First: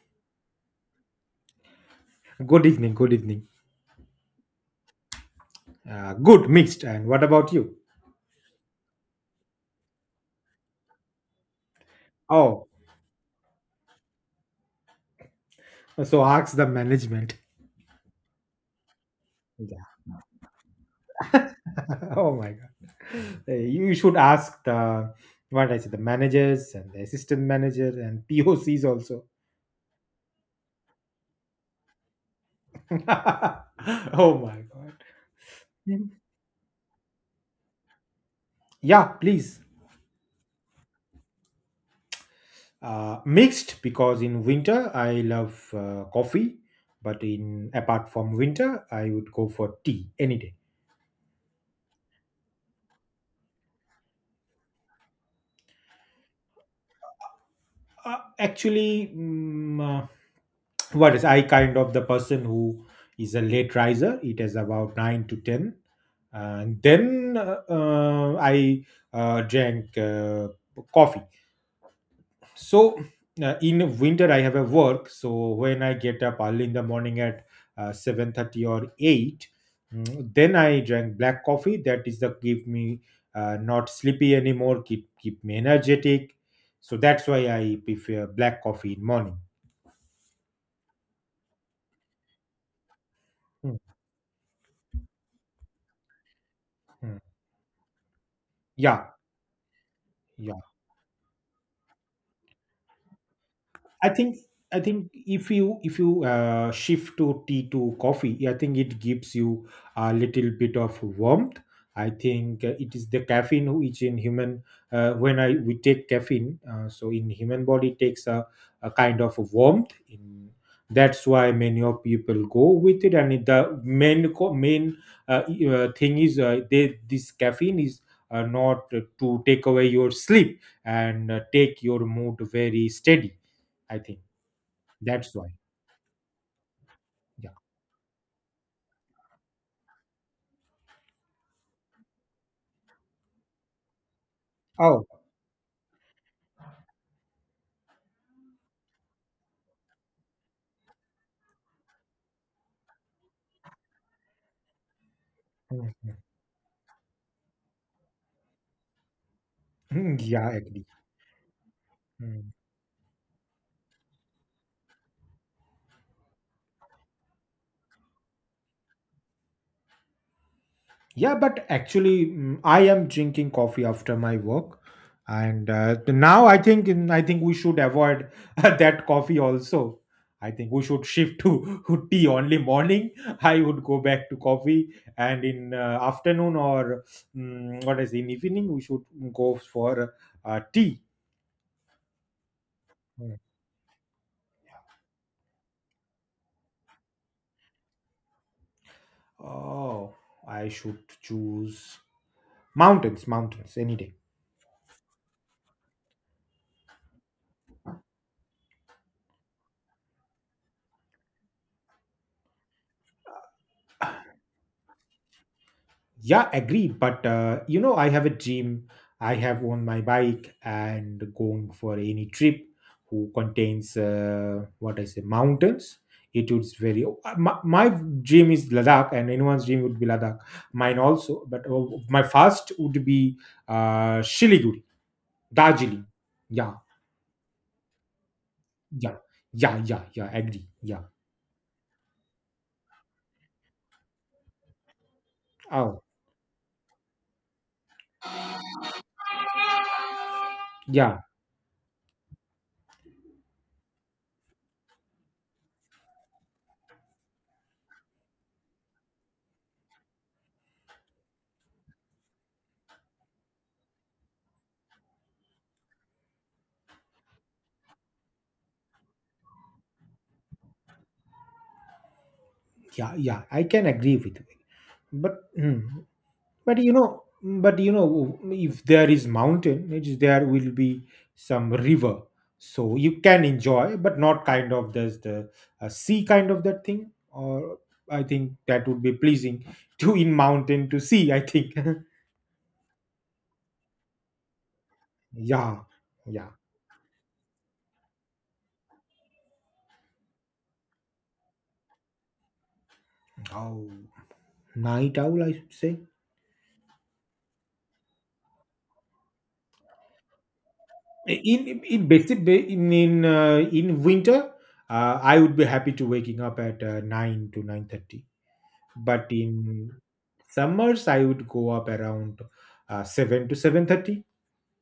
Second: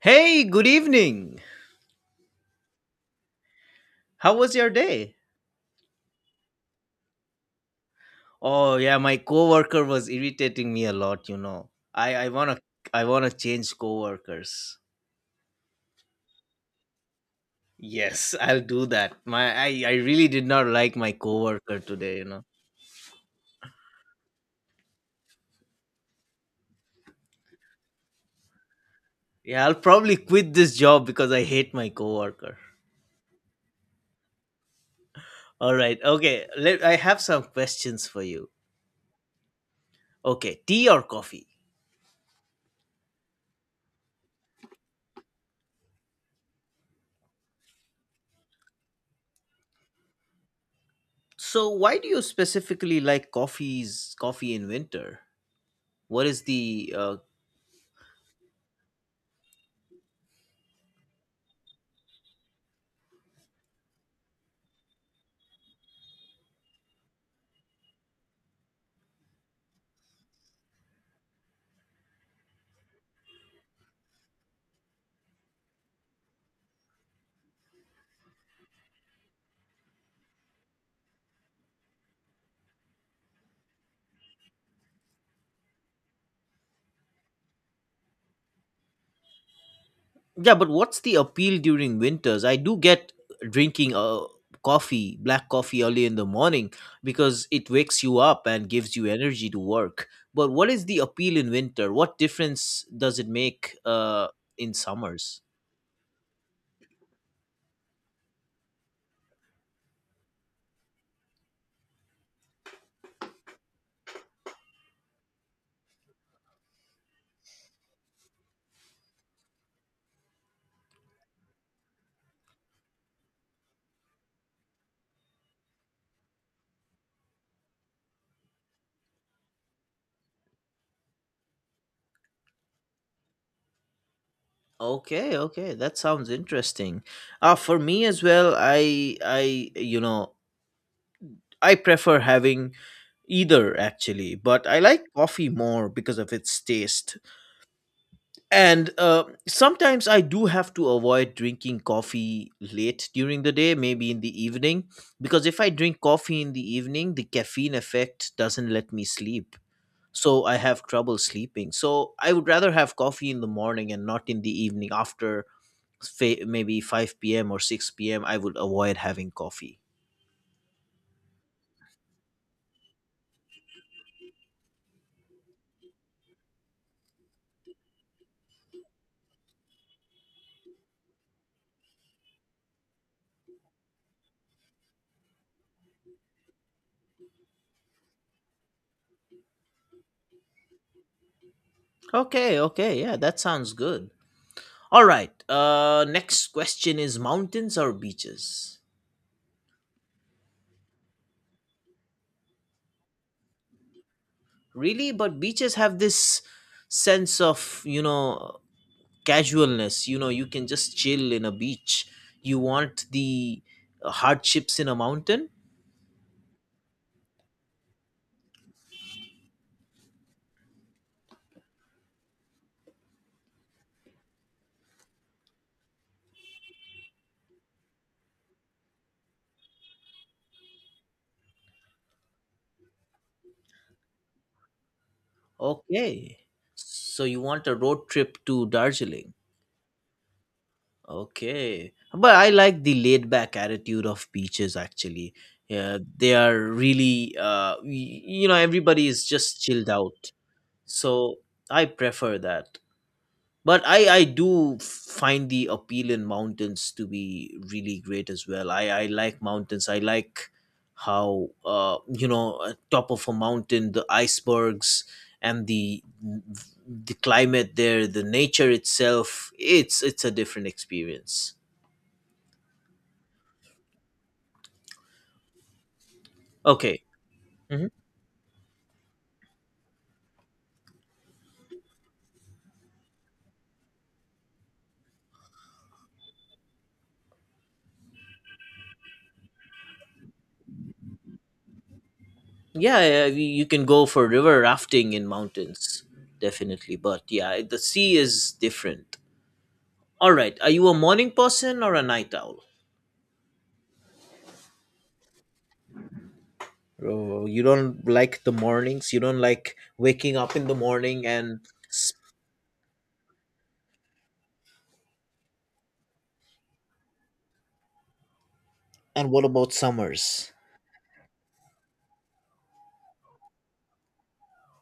Hey, good evening. Good evening. Good evening. How was your day? Good mixed. And what about you? Oh yeah, my coworker was irritating me a lot. I I want to Oh, I want to change coworkers. so ask the management. Yes, I'll do that. My I Yeah. really did not like my coworker today, you Oh know. my god. You should ask the, what I say, the managers and the assistant manager and POCs also. Yeah, I'll probably quit this job because I hate my coworker. Oh my god. All right. Mm. Okay, let I have some questions for you. Yeah, please. Okay, tea or coffee? Mixed because in winter I love coffee, but in apart from winter I would go for tea any day. So, why do you specifically like coffee in winter? What is the. Actually, what is I kind of the person who is a late riser. It is about 9 to 10, and then I drank coffee. So in winter I have a work, so when I get up early in the morning at 7:30 or 8 then I drank black coffee, that is the give me not sleepy anymore, keep me energetic. So that's why I prefer black coffee in morning. Yeah, but what's the appeal during winters? I do get Mm, drinking coffee, black coffee early in the morning mm. because it wakes you up and gives you Yeah. energy to work. But Yeah. what is the appeal in winter? What difference does it make I think in I think summers? if you shift to tea to coffee, I think it gives you a little bit of warmth. I think it is the caffeine which in human when I we take caffeine, so in human body takes a kind of warmth. In that's why many of people go with it, and the main thing is they this caffeine is not to take away your sleep and take your mood very steady. I think that's Okay, why. okay, that sounds interesting. Yeah. For me as well, I prefer having either actually, but I like Oh, coffee more because of its taste. And sometimes I do have to avoid drinking coffee late during the day, maybe in the evening, because if I drink mhm. coffee in the evening, the caffeine effect doesn't let me sleep. Hmm, So yeah, I I have agree. trouble sleeping. So I would Hmm. rather have coffee in the morning and not in the evening after maybe 5 p.m. or 6 p.m. I would avoid having coffee. Yeah, but actually, I am drinking coffee after my work, and now I think we should avoid that coffee also. I think we should shift to tea only morning. I would go back to coffee, and in afternoon or what is in evening we should go for tea. Okay, okay. Yeah, Mm. that sounds good. All right. Next question is mountains or beaches? Oh, I should choose mountains, mountains any day. Really, but beaches have this sense of, casualness. You know, you can just chill in a beach. You want the hardships in a mountain. Yeah, agree. But I have a dream. I have on my bike and going for any trip who contains what I say mountains. It would very. My dream is Ladakh, and anyone's dream would be Ladakh. Mine also, but my first would be Shiliguri, Darjeeling. Okay, Yeah, so you want a road trip to yeah, Darjeeling? yeah, yeah, yeah. Agree. Yeah. Okay, but I like the laid back attitude of beaches, actually. Yeah, Oh, they are really you know everybody is just chilled out, yeah, so I prefer that. But I do find the appeal in mountains to be really great as well. I like mountains. I like how top of a mountain, the icebergs and the climate there, the nature itself, it's a different experience. yeah, yeah. I can agree with you. But but you Okay. know but Hmm. you know if there is mountain, there will be some river, so you can enjoy, but not kind of there's the sea kind of that thing, or I think that would be pleasing to in mountain to sea I think. Yeah, yeah, you can go for river rafting in Yeah. mountains, Yeah. definitely. But yeah, the sea is different. All right, are you a morning person or a night owl? Oh, night owl I should say. Oh, you don't like the mornings. You don't like waking up in the morning, In in s- basic ba- in, In winter I would be happy to waking up at 9 to 9:30, but and what about in. summers? Summers I would go up around seven to seven thirty.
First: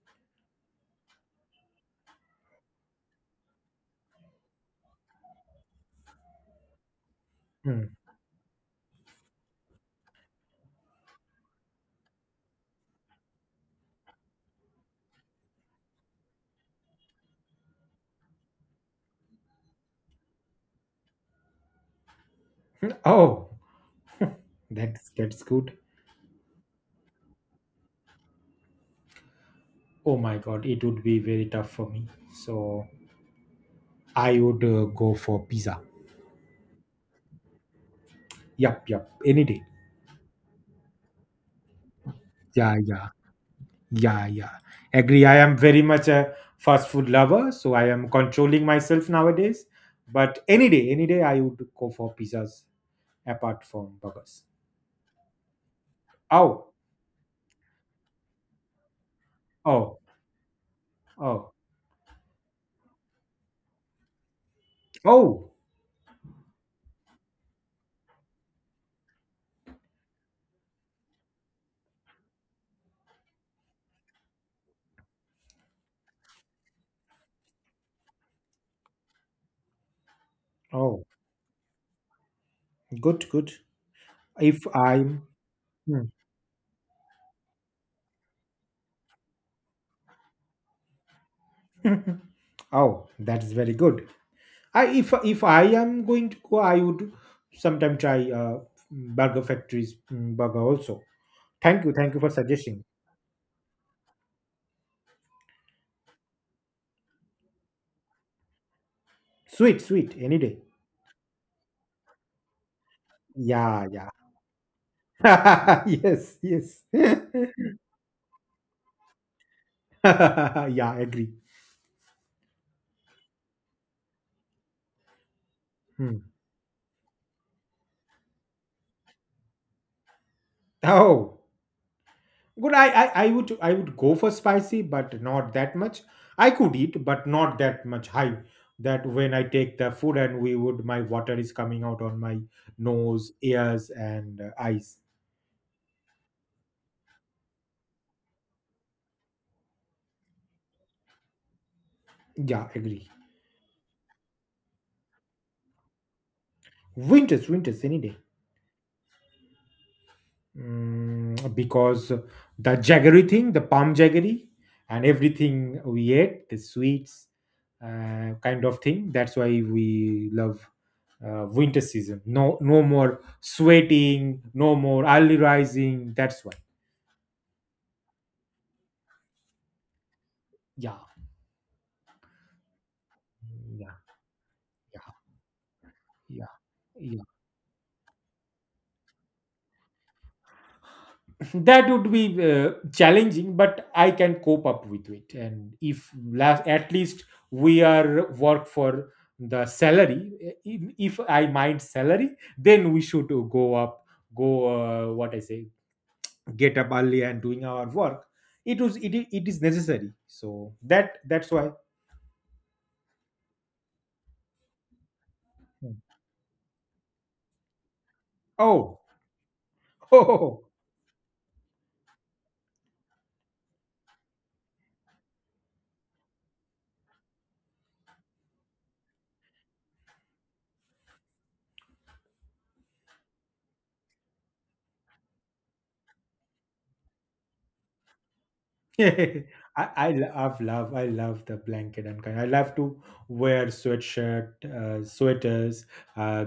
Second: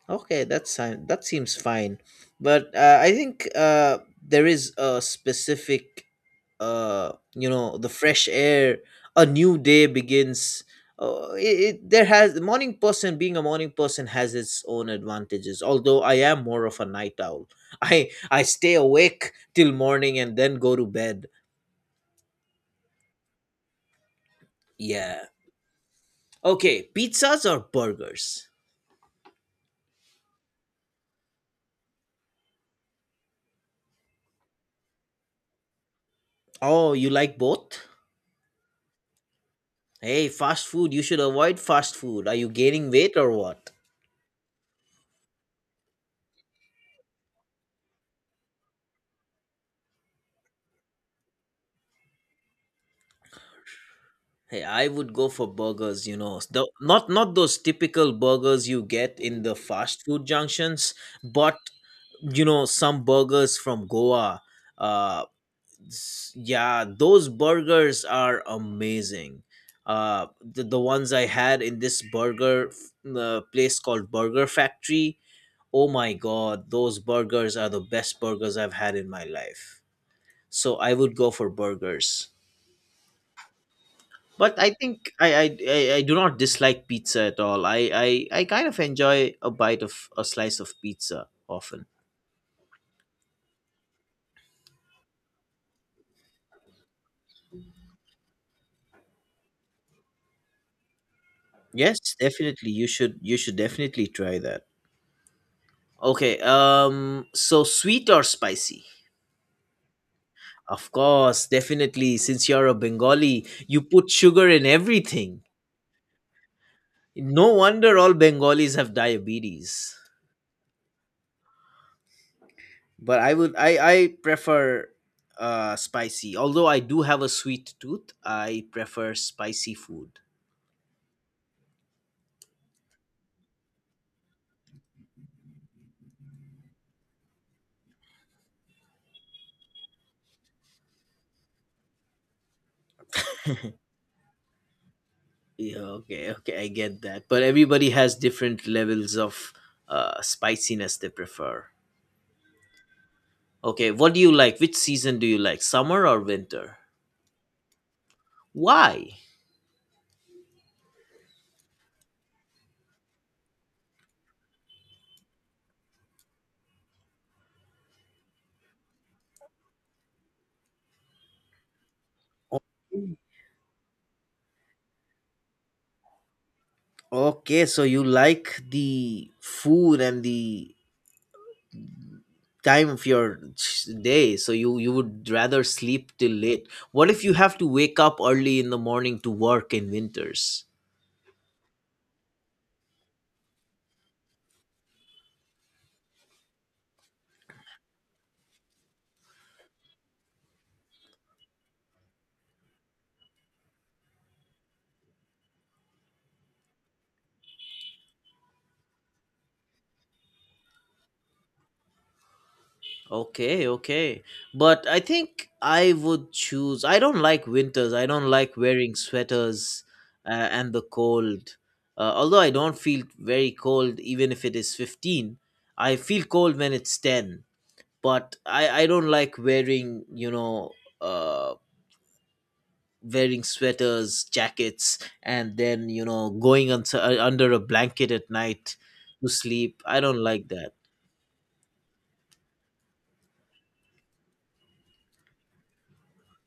Okay, that's fine. That seems fine, but I think, there is a specific, the Hmm. fresh air. A new day begins. Uh, it, it there has the morning person, being a morning person, has its own advantages. Although I am more of a night owl, I stay awake till morning and then go to bed. Oh, that's Yeah. that's good. Okay, pizzas or burgers? Oh my god, it would be very tough for me. So I would go for pizza. Oh, you like both? Yup, yup, any day. Hey, fast food, you should avoid fast food. Are you Yeah, gaining yeah, weight or what? yeah, yeah. Agree. I am very much a fast food lover, so I am controlling myself nowadays. But any day, I would go for pizzas apart from burgers. Hey, I would go for burgers. The, Oh, not not those typical burgers you get in the oh, fast food junctions, oh, but some burgers from Goa. Uh oh, yeah, those burgers are amazing. The ones I had in this burger place called Burger Factory. Oh my god, those burgers are the best burgers I've had in my life, so I oh. would go for burgers. Good, good. But If I think I'm. I Hmm. do not dislike pizza at all. I kind of enjoy a bite of a slice of pizza often. Mhm. Oh, that's very good. I if I am going to go, I would sometime try burger factories burger also. Yes, Thank you for definitely, suggesting. you should definitely try that. Okay, so sweet or spicy? Sweet, sweet, any day. Of course, definitely. Since you're a Bengali, you Yeah, yeah. put sugar in everything. Yes, yes. No wonder all Bengalis have diabetes. Yeah, agree. But I would, I prefer Hmm. spicy. Although I do have a sweet tooth, I prefer spicy food. Oh, good. I would go for spicy, but not that much. I could eat, but not that much high. That when I take the food and we would my water is coming out on my nose, ears, and eyes. Yeah, okay, okay, I get that, but everybody has different levels of spiciness they prefer. Yeah, agree. Okay, what do you like? Which season do you like, summer or winter? Winters, winters, any day. Why? Mm, because the jaggery thing, the palm jaggery, and everything we ate, the sweets, kind of thing. That's why we love winter season. No, O- no more sweating, no more early rising. That's why. Okay, so you like the food and the Yeah, time of your yeah, day, so you yeah, would rather sleep till yeah, late. What if yeah. you have to wake up early in the morning to work in winters? That would be challenging, but I can cope up with it. And if last, at least we are work for the salary. If I mind salary, then we should go up, go what I say, get up early and doing our work. It was it, I- it is necessary. So that's why. Okay, okay, but I think I Hmm. would choose. I don't like winters. I don't like wearing Oh. sweaters, and the cold. Although I don't feel very cold even if it is 15, I feel cold when it's 10. But I don't like wearing you know uh wearing sweaters, jackets, and then, going under a blanket at night to I, sleep. I I don't like love, that. love, I love the blanket and kind. I love to wear sweatshirt, sweaters, uh,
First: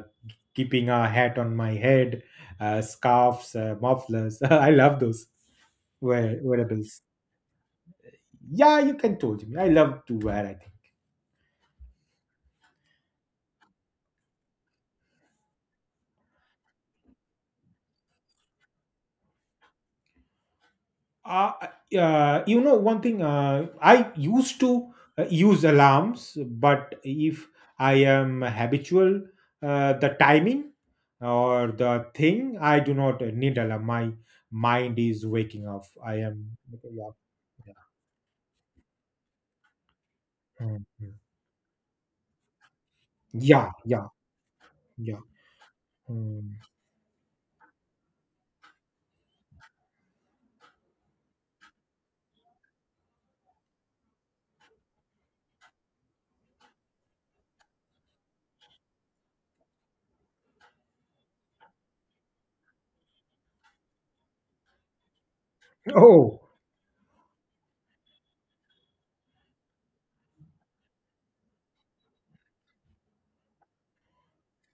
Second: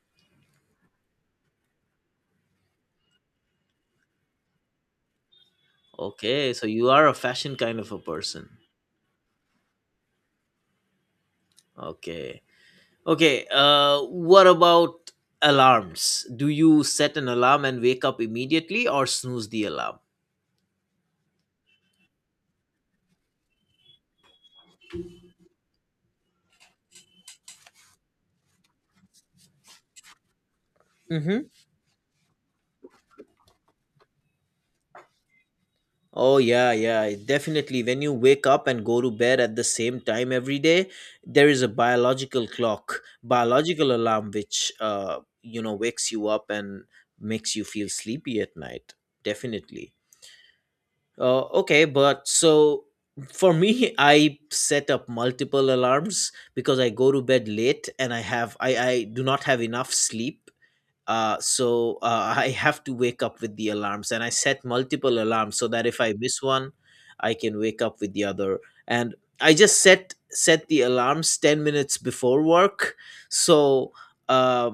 keeping a hat on my head, scarves, mufflers. I love those Okay, so you wearables. are a fashion kind of a person. Yeah, you can told me. I love to wear. I think. Okay, okay. What about alarms? Do you set an alarm and wake up immediately, or snooze the alarm? uh, you know one thing. I used to use alarms, but if I am habitual the timing Mhm. or the thing, I do not need alarm. My mind is waking up. I Oh am. yeah, yeah, definitely. Yeah. When you wake up and go to bed at the same time every Hmm, day, hmm. there is a biological clock, Yeah, biological yeah, alarm which yeah. Wakes you up Hmm. and makes you feel sleepy at night. Definitely. Okay, but so for me, I set up multiple alarms because I go to bed late and I do not have enough sleep, so I have to wake up with the alarms, and I set multiple alarms so that if I Oh. miss one, I can wake up with the other. And I just set the alarms 10 minutes before work, so uh,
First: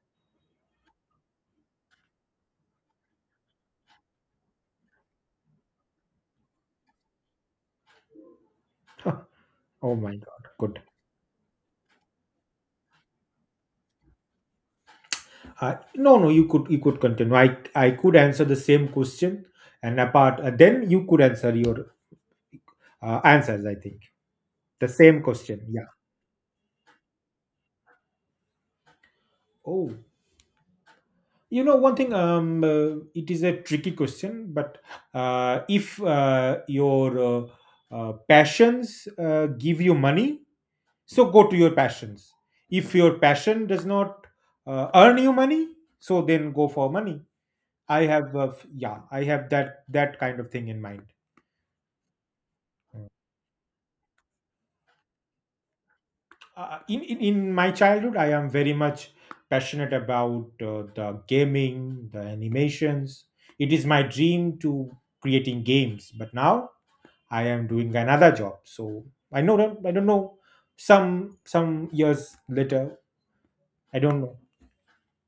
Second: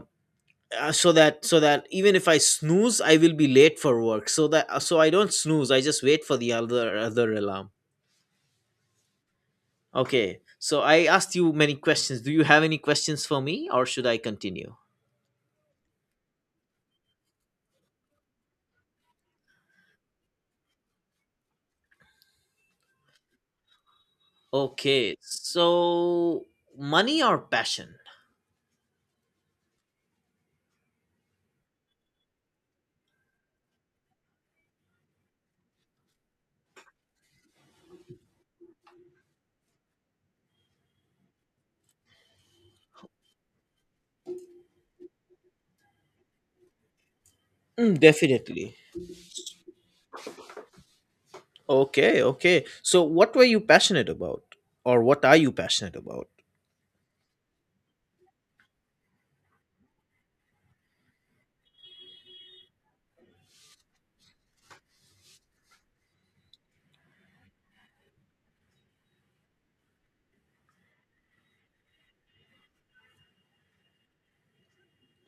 so that even if I snooze, I will be late for work. So I don't snooze. I just wait for the other alarm. Oh my Okay. god, So good. I asked you many questions. Do you have any questions for me, or should I continue? No, no, you could continue. I could answer the same question, and apart then you could answer your answers, I think. The Okay. same question. Yeah. So money or passion? Oh, you know one thing. It is a tricky question, but if your passions give you money, so go to your passions. If your passion does not earn you money, so then go for money. Mm, I have, definitely. yeah, I have that kind of thing in mind. Okay, okay. So, what were you passionate about, or what are you passionate about? In my childhood I am very much passionate about the gaming, the animations. It is my dream to creating games, but now I am doing another job. So I know I don't know. Some years later, I don't know.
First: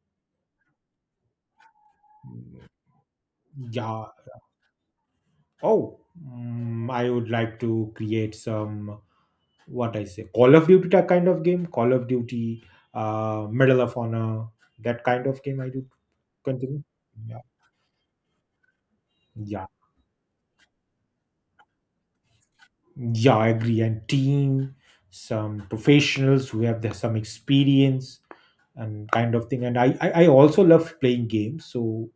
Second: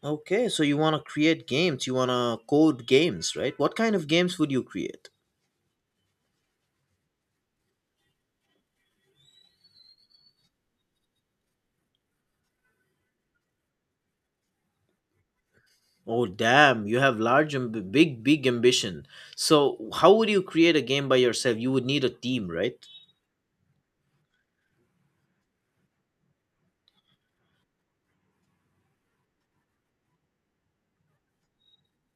Okay, so you want to create games, you want to code games, right? What kind Yeah. of games would you create? Oh. I would like to create some, what I say, Call of Duty type kind of game. Call of Duty, Medal of Honor, that kind of game I do. Oh, Continue. damn, you have Yeah. large and big, big ambition. Yeah. So, how would you create a game by yourself? You would need a team, right? Yeah, I agree. And team, some professionals who have the, some experience and kind of thing. And I also love playing games. So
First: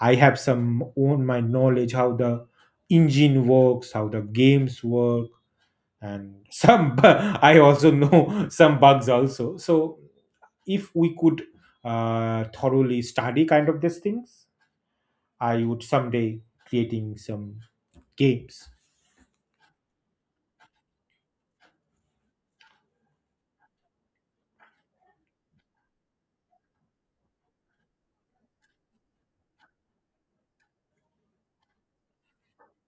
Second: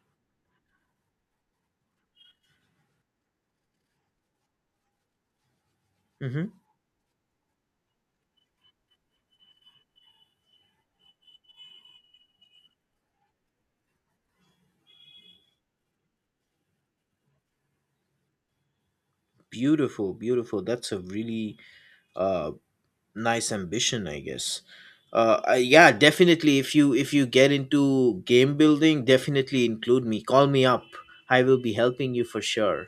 I have some own my knowledge how the engine works, how the games work, and Mm-hmm. I also know some bugs also. So if we could thoroughly study kind of these things, I would someday creating some games. Beautiful, beautiful. That's a really uh, nice ambition, I guess. Yeah, definitely, if you get into game building, definitely include me, call me up. I will be helping you for sure.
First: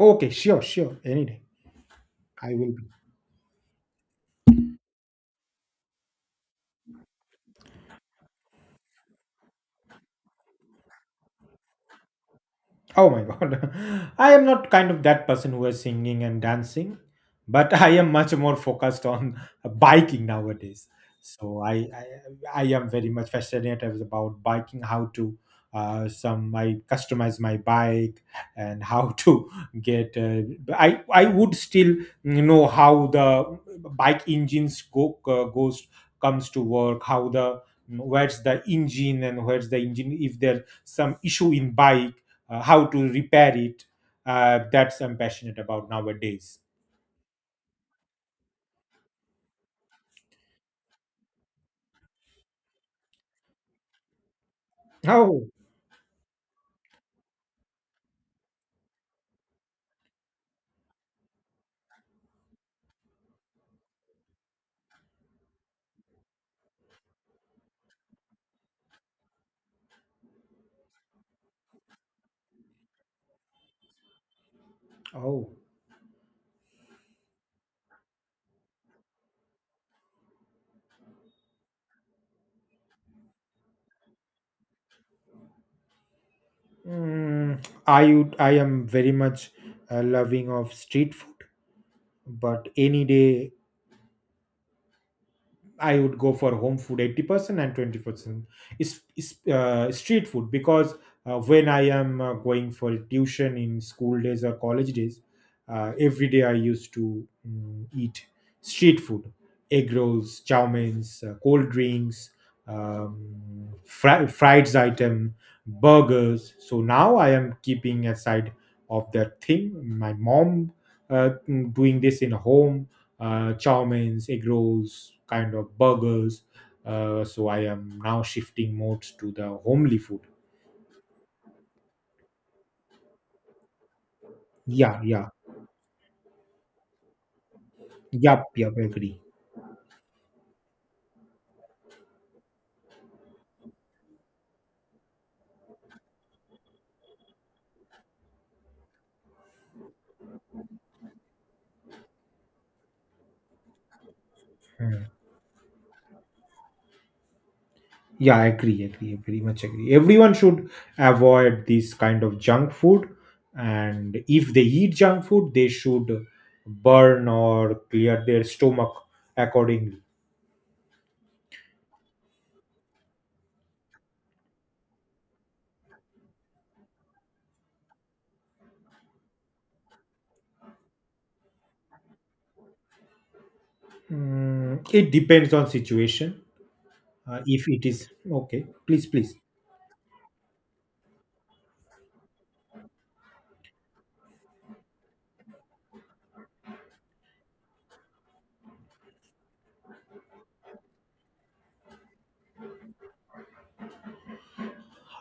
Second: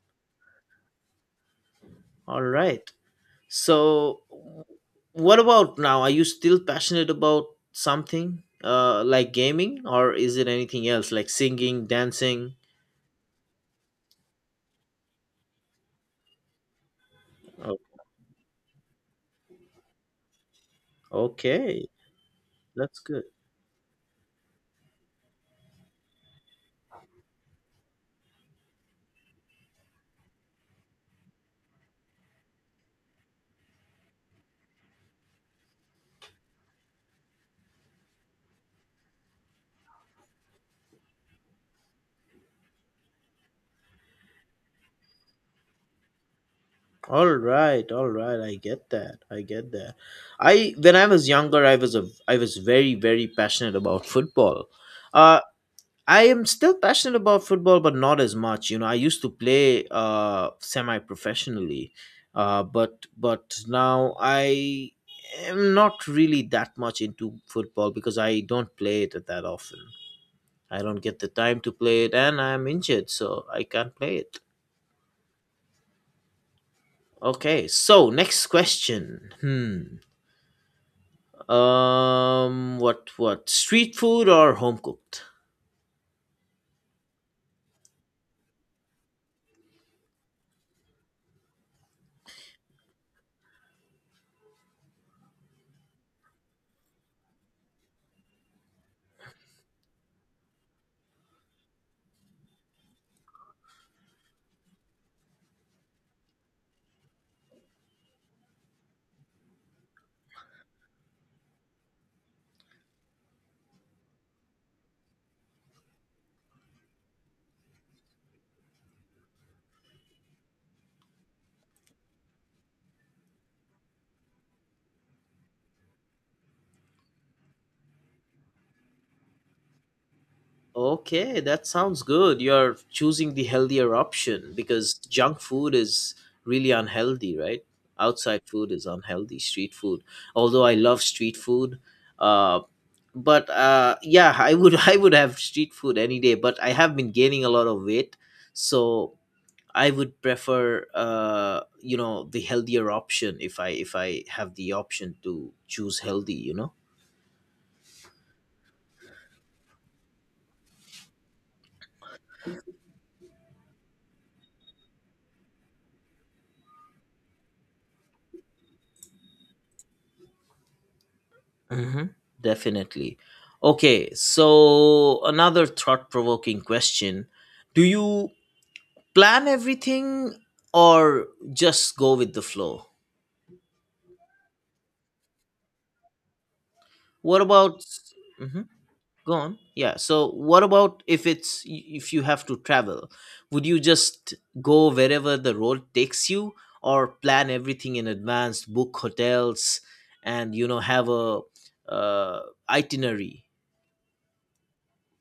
Okay, sure, sure. Any day. All I will be. right, so what about now? Are you still passionate about something, like gaming, or is it anything else like singing, dancing? Oh my god. I am not kind of that person who is singing and dancing, but Oh, I am much more focused on biking nowadays. So I okay, I, I am that's very good. much fascinated about biking, how to some I customize my bike and how to get. I would still know how the bike engines go goes comes to work, how the where's the engine and where's the engine if there's some issue in bike, how to repair it. That's I'm passionate about nowadays. All right, all right. I get that. I get that. I When I was younger, I was very, very passionate about football. Uh, Oh. I am still passionate about football, but not as much. You know, I used to play semi professionally, but now I am not really that much into football because I don't play it that often. I don't get the time to play it, and I'm injured, so I can't play it. Oh. Okay, so next question. Hmm. What street food or home cooked? Mm, I would, I am very much loving of street food, but any day I would go for home food 80% and 20% is street food, because when I am going for tuition in school days or college days, every day I used to eat street food, egg rolls, chow mains, cold drinks, fried item, burgers. So now I am keeping aside of that thing. My mom doing this in home, chow mains, egg rolls, kind of burgers. So I am now shifting more to the homely food. Okay, that sounds good. You're choosing the healthier option because Yeah, yeah, junk food is really unhealthy, right? Outside yep, food yep, is agree. unhealthy. Street food, although I love street food, uh, but yeah, I would I would have street food any day. But I have been gaining a lot of weight, so I would prefer the healthier option if I have the option Hmm. to choose healthy. Yeah, I agree, agree, very much agree. Everyone should avoid this kind of junk food, and if they eat junk food, they should burn or clear their stomach accordingly. Hmm. Definitely. Okay, so another thought provoking question. Do you plan everything or just go with the flow? Mm, it depends on situation. What If about. it is okay, Mhm. please, please. Gone. Yeah, so what about, if you have to travel? Would you just go wherever the road takes you, or plan everything in advance, book hotels, and have a uh, itinerary?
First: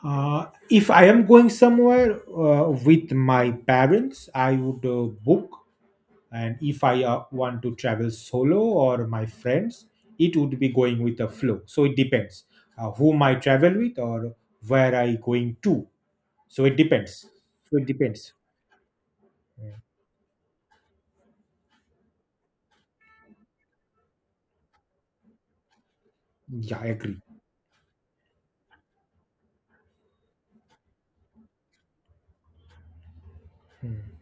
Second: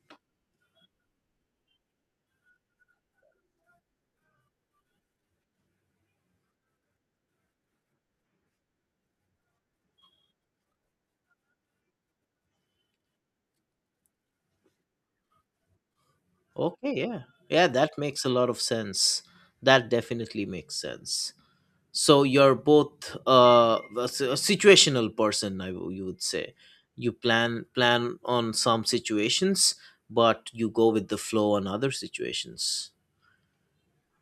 If I am going somewhere with my parents, I would book. And if I want to travel solo or my friends, it would be going with the flow. So it depends whom I travel with or where I going to. So it Okay, yeah. depends. Yeah, So it that makes a depends. lot of sense. That definitely makes sense. So you're both a situational person, you would say. Yeah, I You agree. plan on some situations, but you go with the flow on other situations.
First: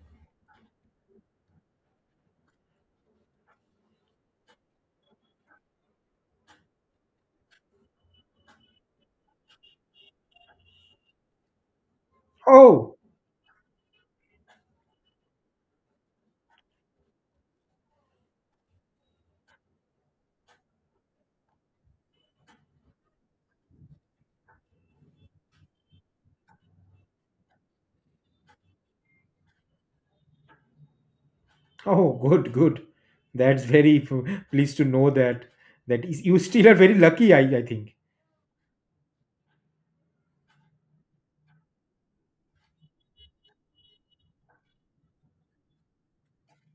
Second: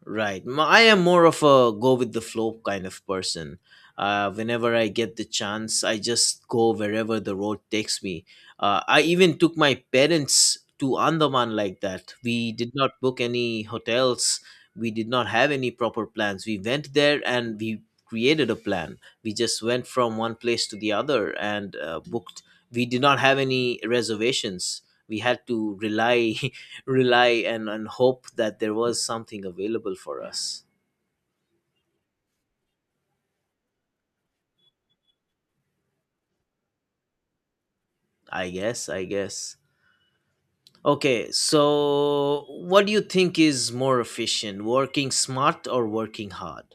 Right. I am more of a go with the flow kind of person. Whenever I get the chance, I just go wherever the road takes me. I even took my parents to Andaman like that. We did Oh, not book any hotels, we did not have any proper plans. We went there and we created a plan. We just went from one place to the other and booked. We did not have any reservations. We had to rely rely and hope that there was something available for us. oh, good, good. That's very pleased to know that that is, you still are very lucky. I think. I guess. Okay, so what do you think is more efficient, working smart or working hard?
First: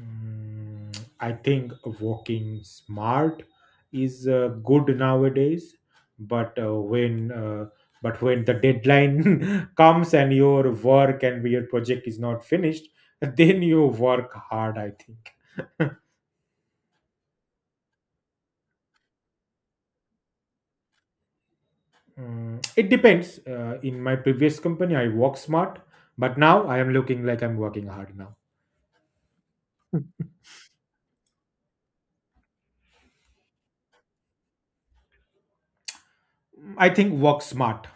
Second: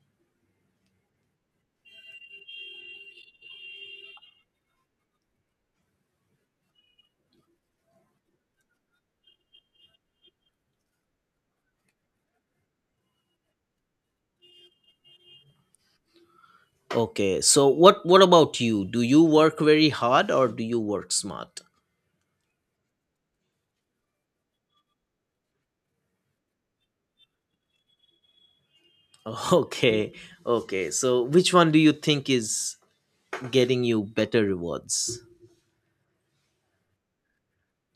Mm, I think walking smart is good nowadays, but when the deadline comes and your work and your project is not finished, then you work hard, I think. Okay, so what about you? Do you work very hard, or do you work smart? Mm, it depends. In my previous company, I work smart, but now I am looking like I'm working hard now. Okay, okay, so which one do you think is getting you better rewards? Mm, I think work smart.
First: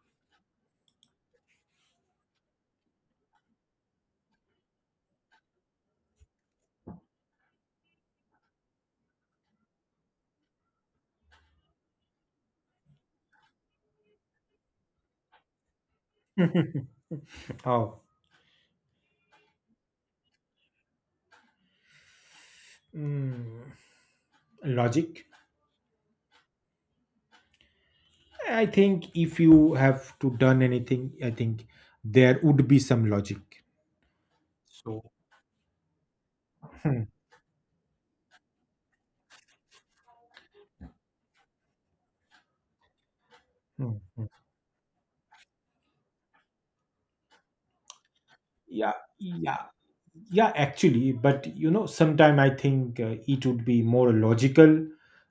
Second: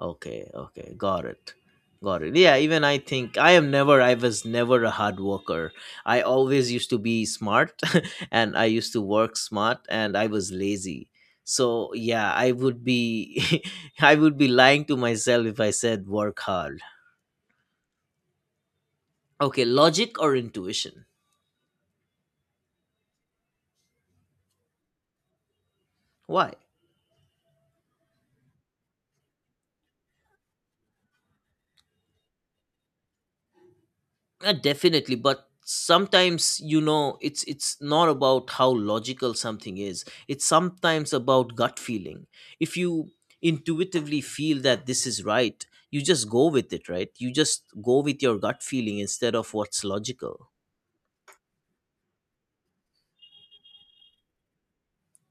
Okay, okay, got it. Got it. Yeah, even I think I was never a hard worker. I always used to be smart and I used to work smart and I was lazy. So, yeah, I would be lying to myself if I said work hard. Oh. Okay, logic or intuition? Mm, logic. Why? I think if you have to done anything, I think there would be some logic. So. Definitely, but sometimes Hmm, it's not about how logical something is. It's sometimes about gut feeling. If you hmm, intuitively hmm. feel that this is right, you just go with it, right? You just go with your gut Yeah, feeling instead of yeah, what's logical. yeah, actually, but you know, sometime I think it would be more logical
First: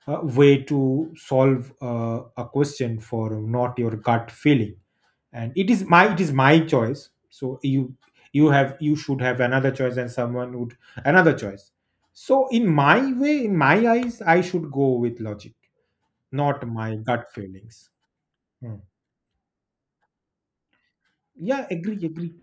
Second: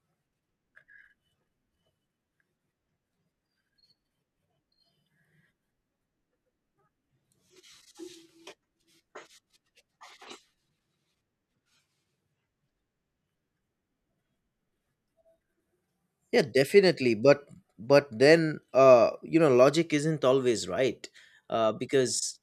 way to solve a question for not your gut feeling. And it is my choice. So you should have another choice, and someone would another choice. So in my way, in my eyes, I should go with logic, Yeah, not my definitely. gut But feelings. but then Hmm. You know logic isn't always right, Yeah, uh, agree, agree. because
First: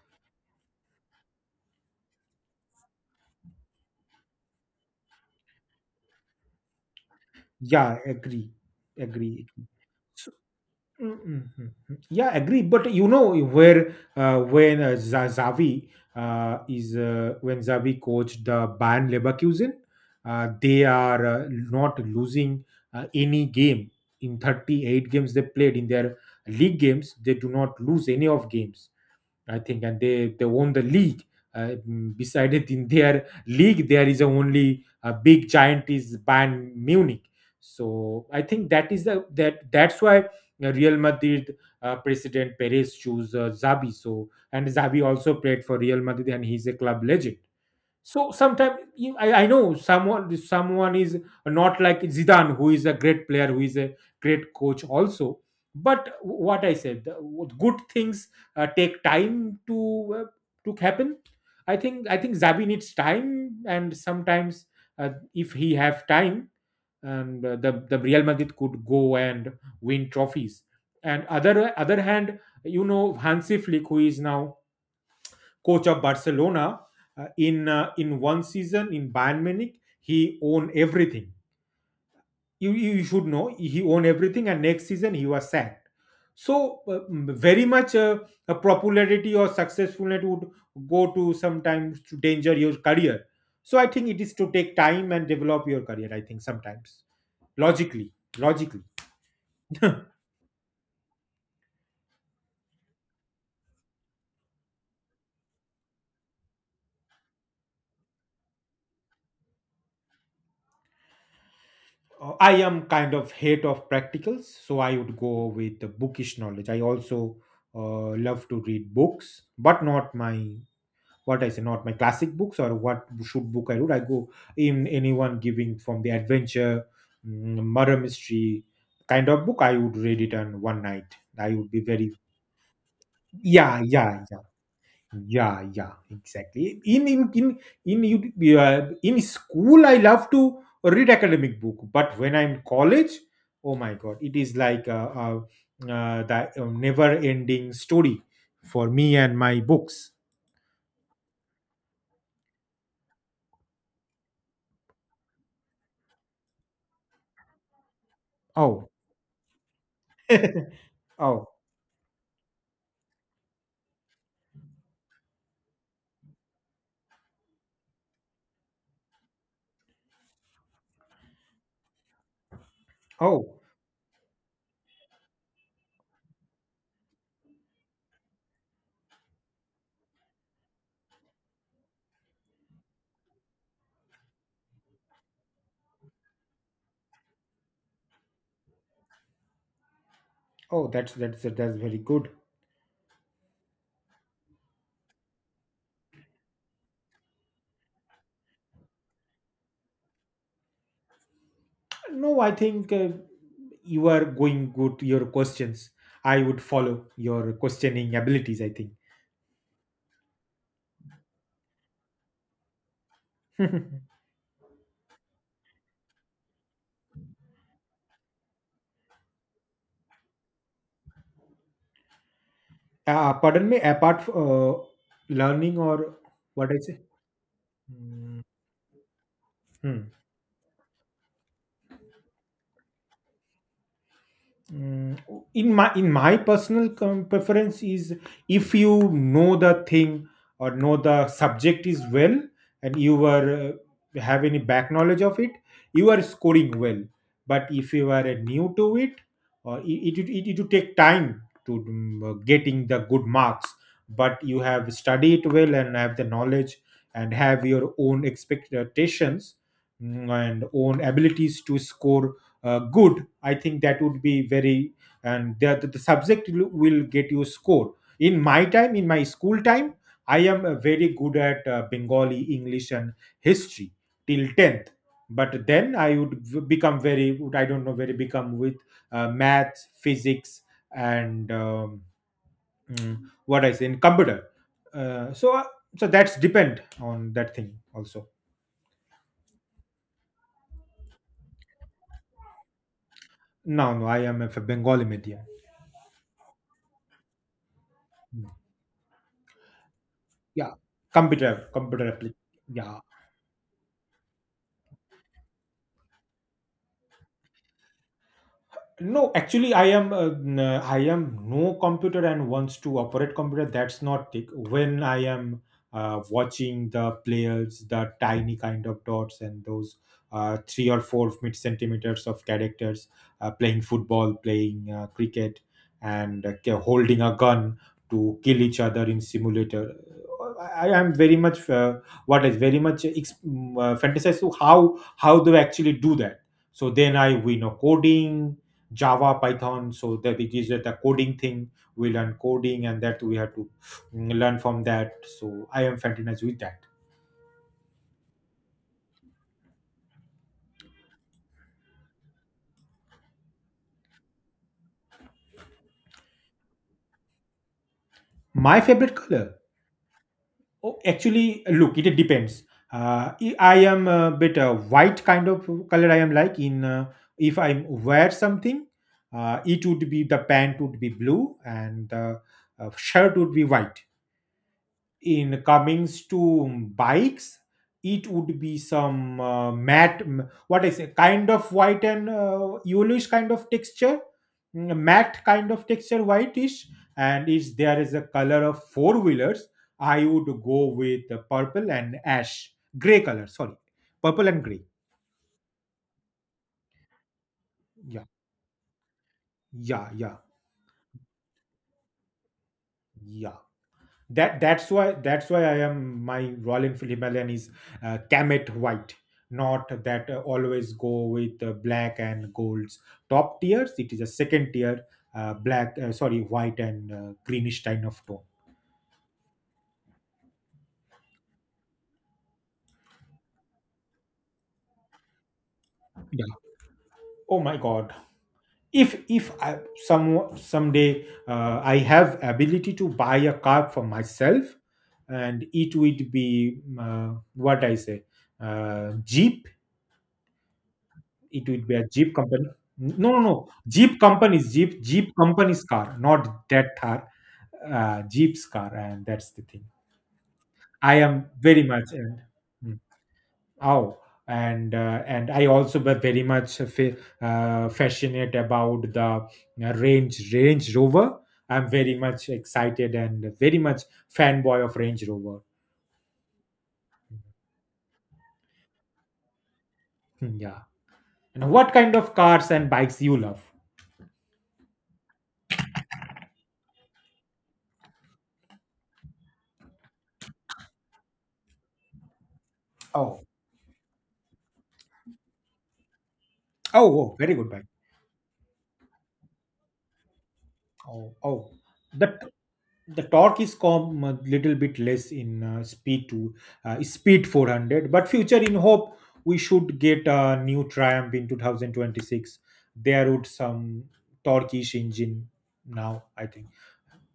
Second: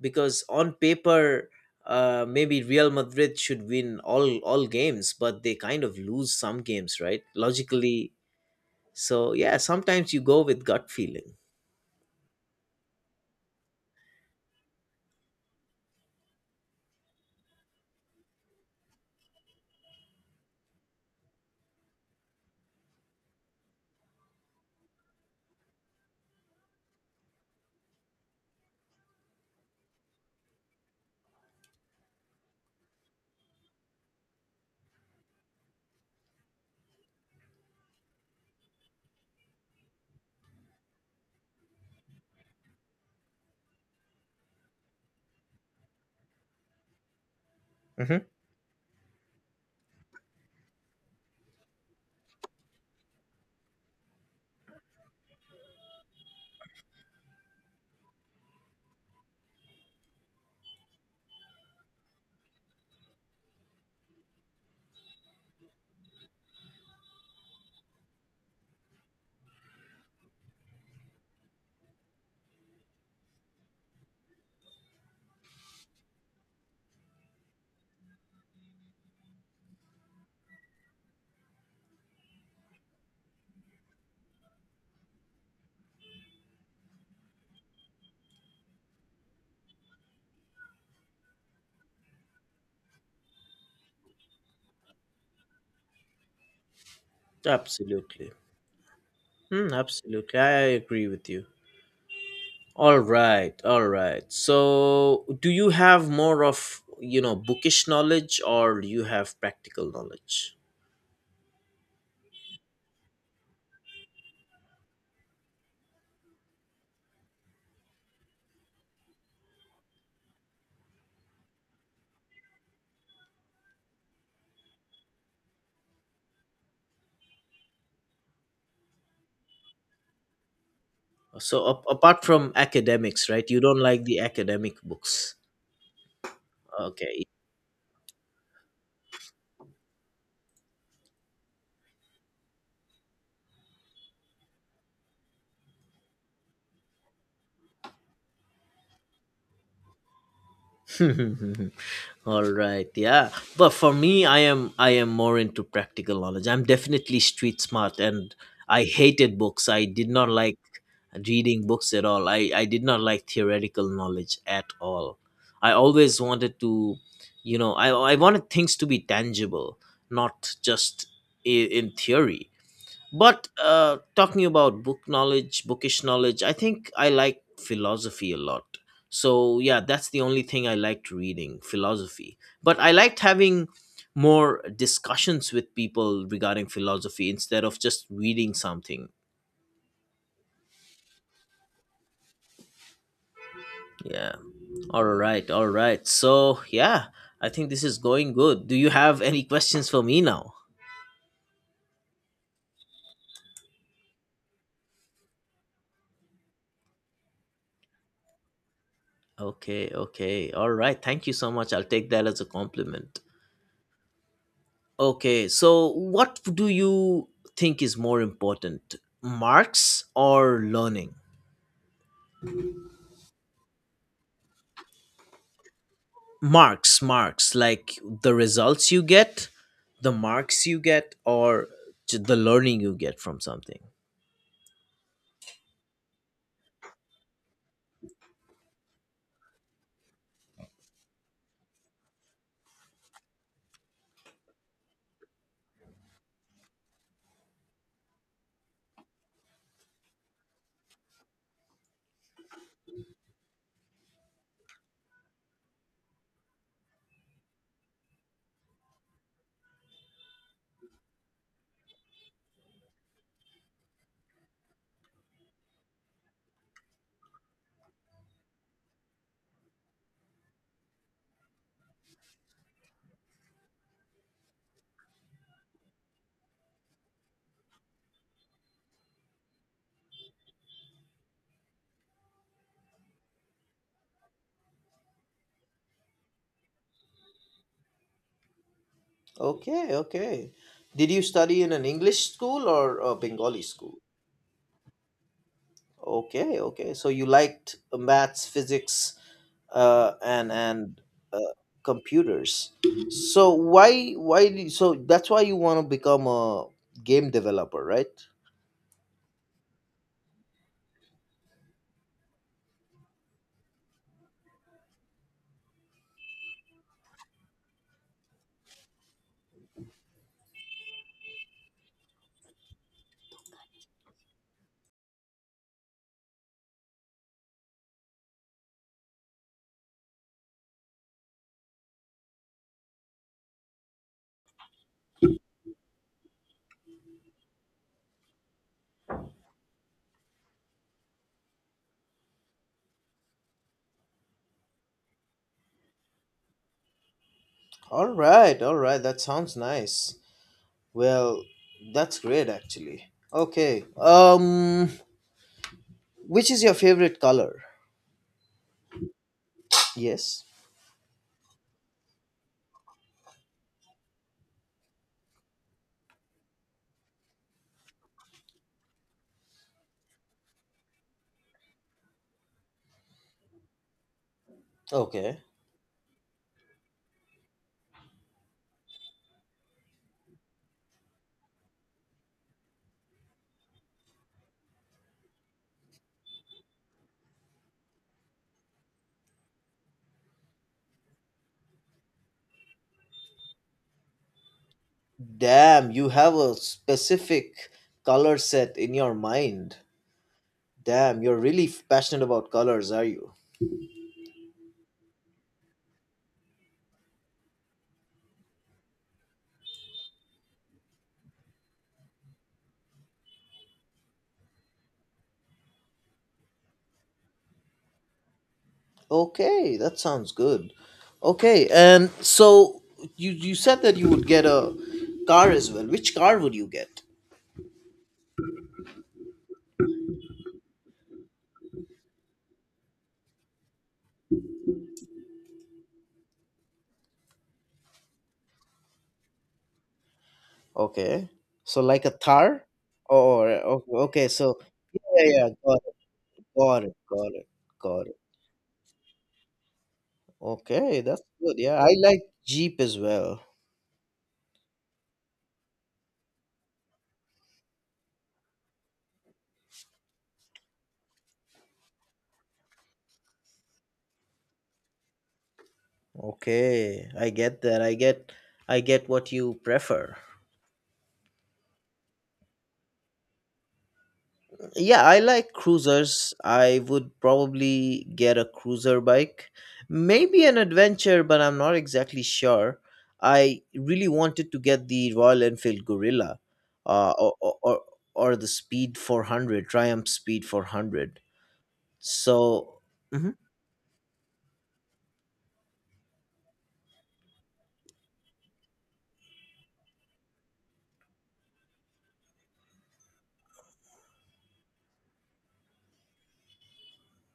because on paper, maybe Real Madrid should win all games, but they kind of lose some games, right? Yeah, Logically, agree, so agree. yeah, sometimes you So- go with gut feeling. Mm. Yeah, agree. But you know where when Za- Xavi is when Xavi coached the Bayern Leverkusen, they are not losing any game in 38 games they played in their league games. They do not lose any of games, I think, and they won the league. Decided in their league, there is a only a big giant is Bayern Munich. So I think that is the that's why Real Madrid president Perez chose Zabi. So and Zabi also played for Real Madrid, and he's a club legend. Hmm. So sometimes I know someone is not like Zidane, who is a great player, who is a great coach also. But what I said, the good things take time to happen. I think Zabi needs time, and sometimes if he have time, and the Real Madrid could go and win trophies. And other hand, you know Hansi Flick, who is now coach of Barcelona. In one season in Bayern Munich, he owned everything. You should know he owned everything, and next season he was sacked. So very much a popularity or successfulness would go to sometimes to danger your career. So I think it is to take time and develop your career. I think sometimes logically, Absolutely. logically. Absolutely, I agree with you. All right, all right. So, do you have more of, bookish knowledge, or do you have practical knowledge? I am kind of hate of practicals, so I would go with the bookish knowledge. I also love to read books, but not my what I say, not my classic books or what should book I read. I go in anyone giving from the adventure, murder mystery kind of book. I would read it on one night. I So would be very. apart from academics, right? You don't Yeah, like the yeah, yeah. academic books. Yeah, yeah, exactly. Okay. In you- in school, I love to read academic book, but when I'm in college, oh my god, it is like the never-ending story for me and my books. All right. Yeah. But for me, I am more into practical knowledge. I'm definitely street smart, and I Oh, hated books. I did not like oh, reading books at all. I did not like theoretical knowledge at all. I always wanted to, you know, I wanted things to be tangible, not just in theory. But oh, talking about book knowledge, bookish knowledge, I think I like philosophy a lot. So yeah, that's the only thing I liked reading, philosophy. But I liked having more discussions with people regarding philosophy instead of just reading something. oh, that's very good. Yeah. All right, all right. So yeah, I think this is going good. Do you have any questions for me now? No, I think you are going good. Your questions, I would follow your questioning abilities, I think. Okay, okay. All right. Thank you so much. I'll take that as a compliment. Okay, so what do you think is more important, marks or learning? Pardon me, learning or what I say? Marks, marks, like the Hmm. results you get, Hmm. the marks you get, or the learning you get from something. Mm, in my preference is, if you know the thing or know the subject is well and you are have any back knowledge of it, you are scoring well. But if you are new to it, or it will take time to getting the good marks, but you have studied well and have the knowledge and have your own expectations, and own abilities to score good, I think that would be very. And the subject will get you score. In my school time, I am very good at Bengali, English, and history till 10th. But then I would I don't know, very become with math, physics, and mm, what I say, in computer. Uh, so uh, so that's depend on that thing also. Okay, okay. Did you study in an English school or a Bengali No, school? no, I am a Bengali medium. Okay, okay. So you liked maths, physics, and Yeah. Uh, computer application. computers. Yeah. So why do so that's why you want to become a game developer, right? No, actually I am I am no computer and wants to operate computer, that's not tick. When I am watching the players, the tiny kind of dots, and those 3 or 4 mid centimeters of characters playing football, playing cricket, and holding a gun to kill each other in simulator, I am very much what is very much ex- mm, fantasize to how they actually do that. So then I we know coding, Java, Python, so that it is the coding thing. We learn coding, and that we have to learn from that. So I am fantasized with that. All right, all right. That sounds nice. Well, that's great actually. Okay. Which is your favorite color? My favorite color? Yes. Oh, actually, look, it depends. I am a bit white kind of color. I am like in, if I wear something, it would be the pant would be blue and the shirt would be white. Okay. In comings to bikes, it would be some what I say, kind of white and yellowish kind of texture, matte kind of texture, whitish. And if there is a color of four wheelers, I would go with the purple and ash gray color. Sorry, purple and gray. Damn, you have a specific Yeah. color set in your mind. Yeah, yeah. Damn, you're really passionate about colors, are you? Yeah, that's why I am. My Royal Enfield Himalayan is Kamet white, not that always go with black and golds top tiers. It is a second tier, black, sorry, white and greenish kind of tone. Okay, that sounds good. Okay, and so you said that you would get a car as well. Which car would Yeah. you get? Oh my god, if I some someday I have ability to buy a car for myself, and it would be what I say, Jeep. Okay, It so would be like a a Jeep Thar, company. No, no, or no, Jeep okay, so companies. jeep yeah, jeep yeah, got companies it, car, not got that it, car. got it, got it. Jeep's car, and that's the thing. Okay, I that's am good. Yeah, very I much like and, Jeep as mm, well. oh, and I also were very much fascinated about the range rover. I'm very much excited and very much fanboy of Range Rover. Okay, I get that. I get what you prefer. Hmm, yeah, and what kind of cars and bikes you love? Yeah, I like cruisers. I would probably get a cruiser bike. Maybe an adventure, but I'm not exactly sure. Oh. I really wanted to get the Royal Enfield Gorilla, Oh, or, oh, or, very good or bike. or the Speed 400, Triumph Speed 400. Oh. Oh. the So, the mhm. torque is come a little bit less in speed 400, but future in hope, we should get a new Triumph in 2026. There would some torqueish engine now, I think.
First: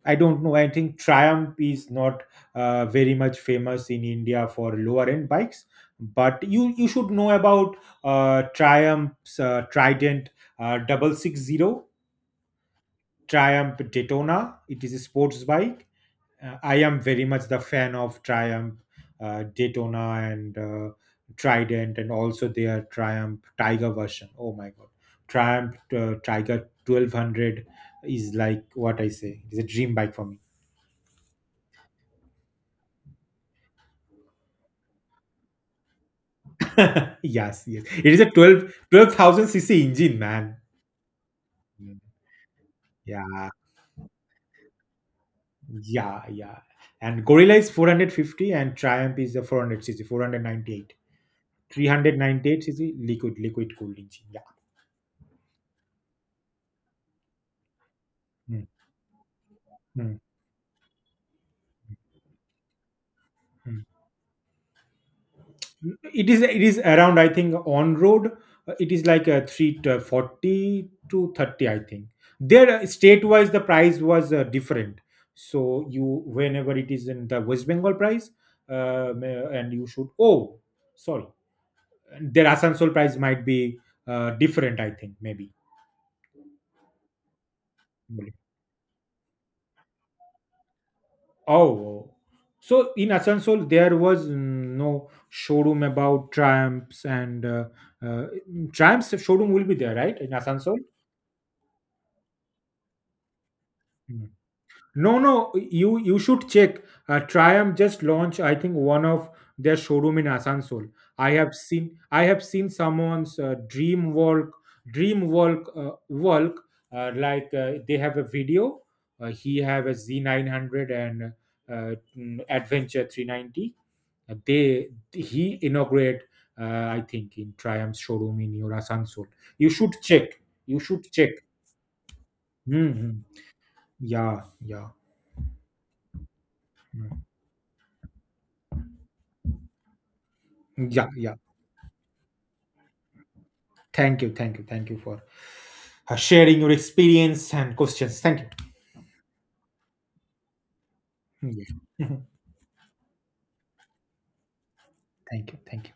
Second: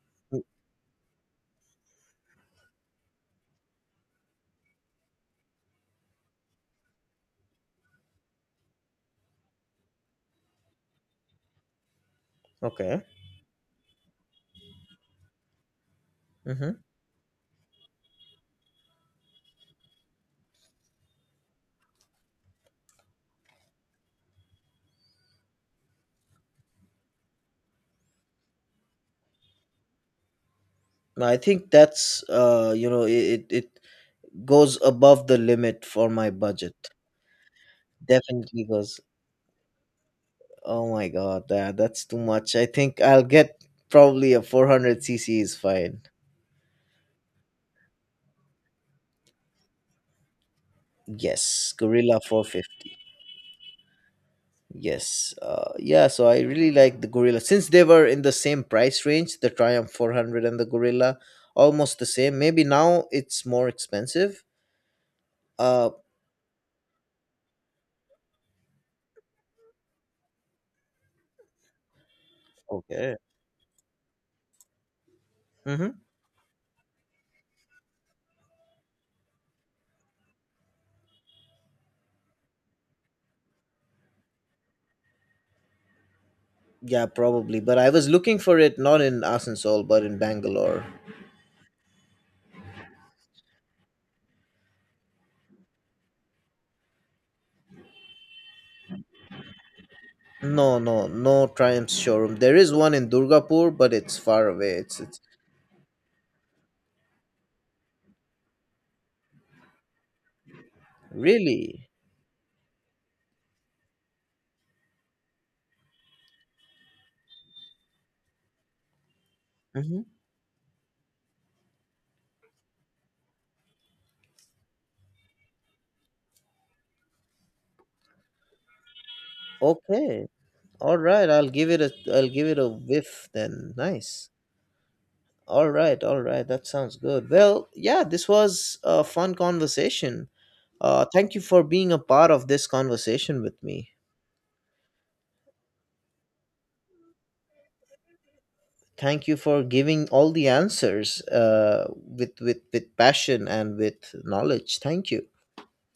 I don't know, I think Triumph is not very much famous in India for lower end bikes. But you should know about Triumph's Trident 660. Okay. Triumph Daytona, it is a sports bike. I Hmm. am very much the fan of Triumph, Daytona, and Trident, and also their Triumph Tiger version. Oh my god, Triumph Tiger 1200 is like what I say, it's a dream bike for me. I think that's, you know, it goes above the limit for my budget. Yes, yes, it is a Definitely 12 goes. 12,000 cc engine, man. Oh my god, that Mm. that's too much. I think I'll Yeah, get probably a 400cc is fine. yeah, yeah. And Gorilla is 450, and Triumph is the 400 cc, 498. Yes, Gorilla 398 cc 450. liquid cooled engine. Yeah. Yes. Yeah, so I really like the Gorilla since they were in the same Mm, price range, the Triumph mm, 400 and the Gorilla almost the same. Maybe now it's more mm. expensive. Uh, It is around, I think, on road. It is like a 3 to 40 to 30, I think. There, okay. state wise, the price was different. So Mhm. you, whenever it is in the West Bengal price, and you should, oh, sorry, and their Asansol price might be different, I think, maybe. Yeah, probably, but I was looking for it not in Asansol but in Bangalore. Oh. Oh. So in Asansol, there was no showroom about Triumphs, and uh, Triumph's showroom will be there, right, in Asansol? No, no, no Triumph showroom. There is one in Durgapur, but it's far away. It's No, it's no, you should check. Triumph just launched, I think, one of their showroom in Asansol. I have really seen I have seen someone's walk. Like they have a video. He have a mhm. Z900 and Adventure 390. They he inaugurate, uh, I think, in Triumph's showroom in your Asansol. You should Okay. check. You All should right. check. I'll give it a Hmm. whiff then. Nice. Yeah, yeah. All right. All right. That sounds mm. good. Well, yeah, this was a fun conversation. Yeah, Thank yeah. you for being a part of this conversation with me. Thank you, thank you, thank you for sharing your experience and questions. Thank you. Thank you for giving all the answers Yeah, with passion and with knowledge. Thank you. thank you, thank you.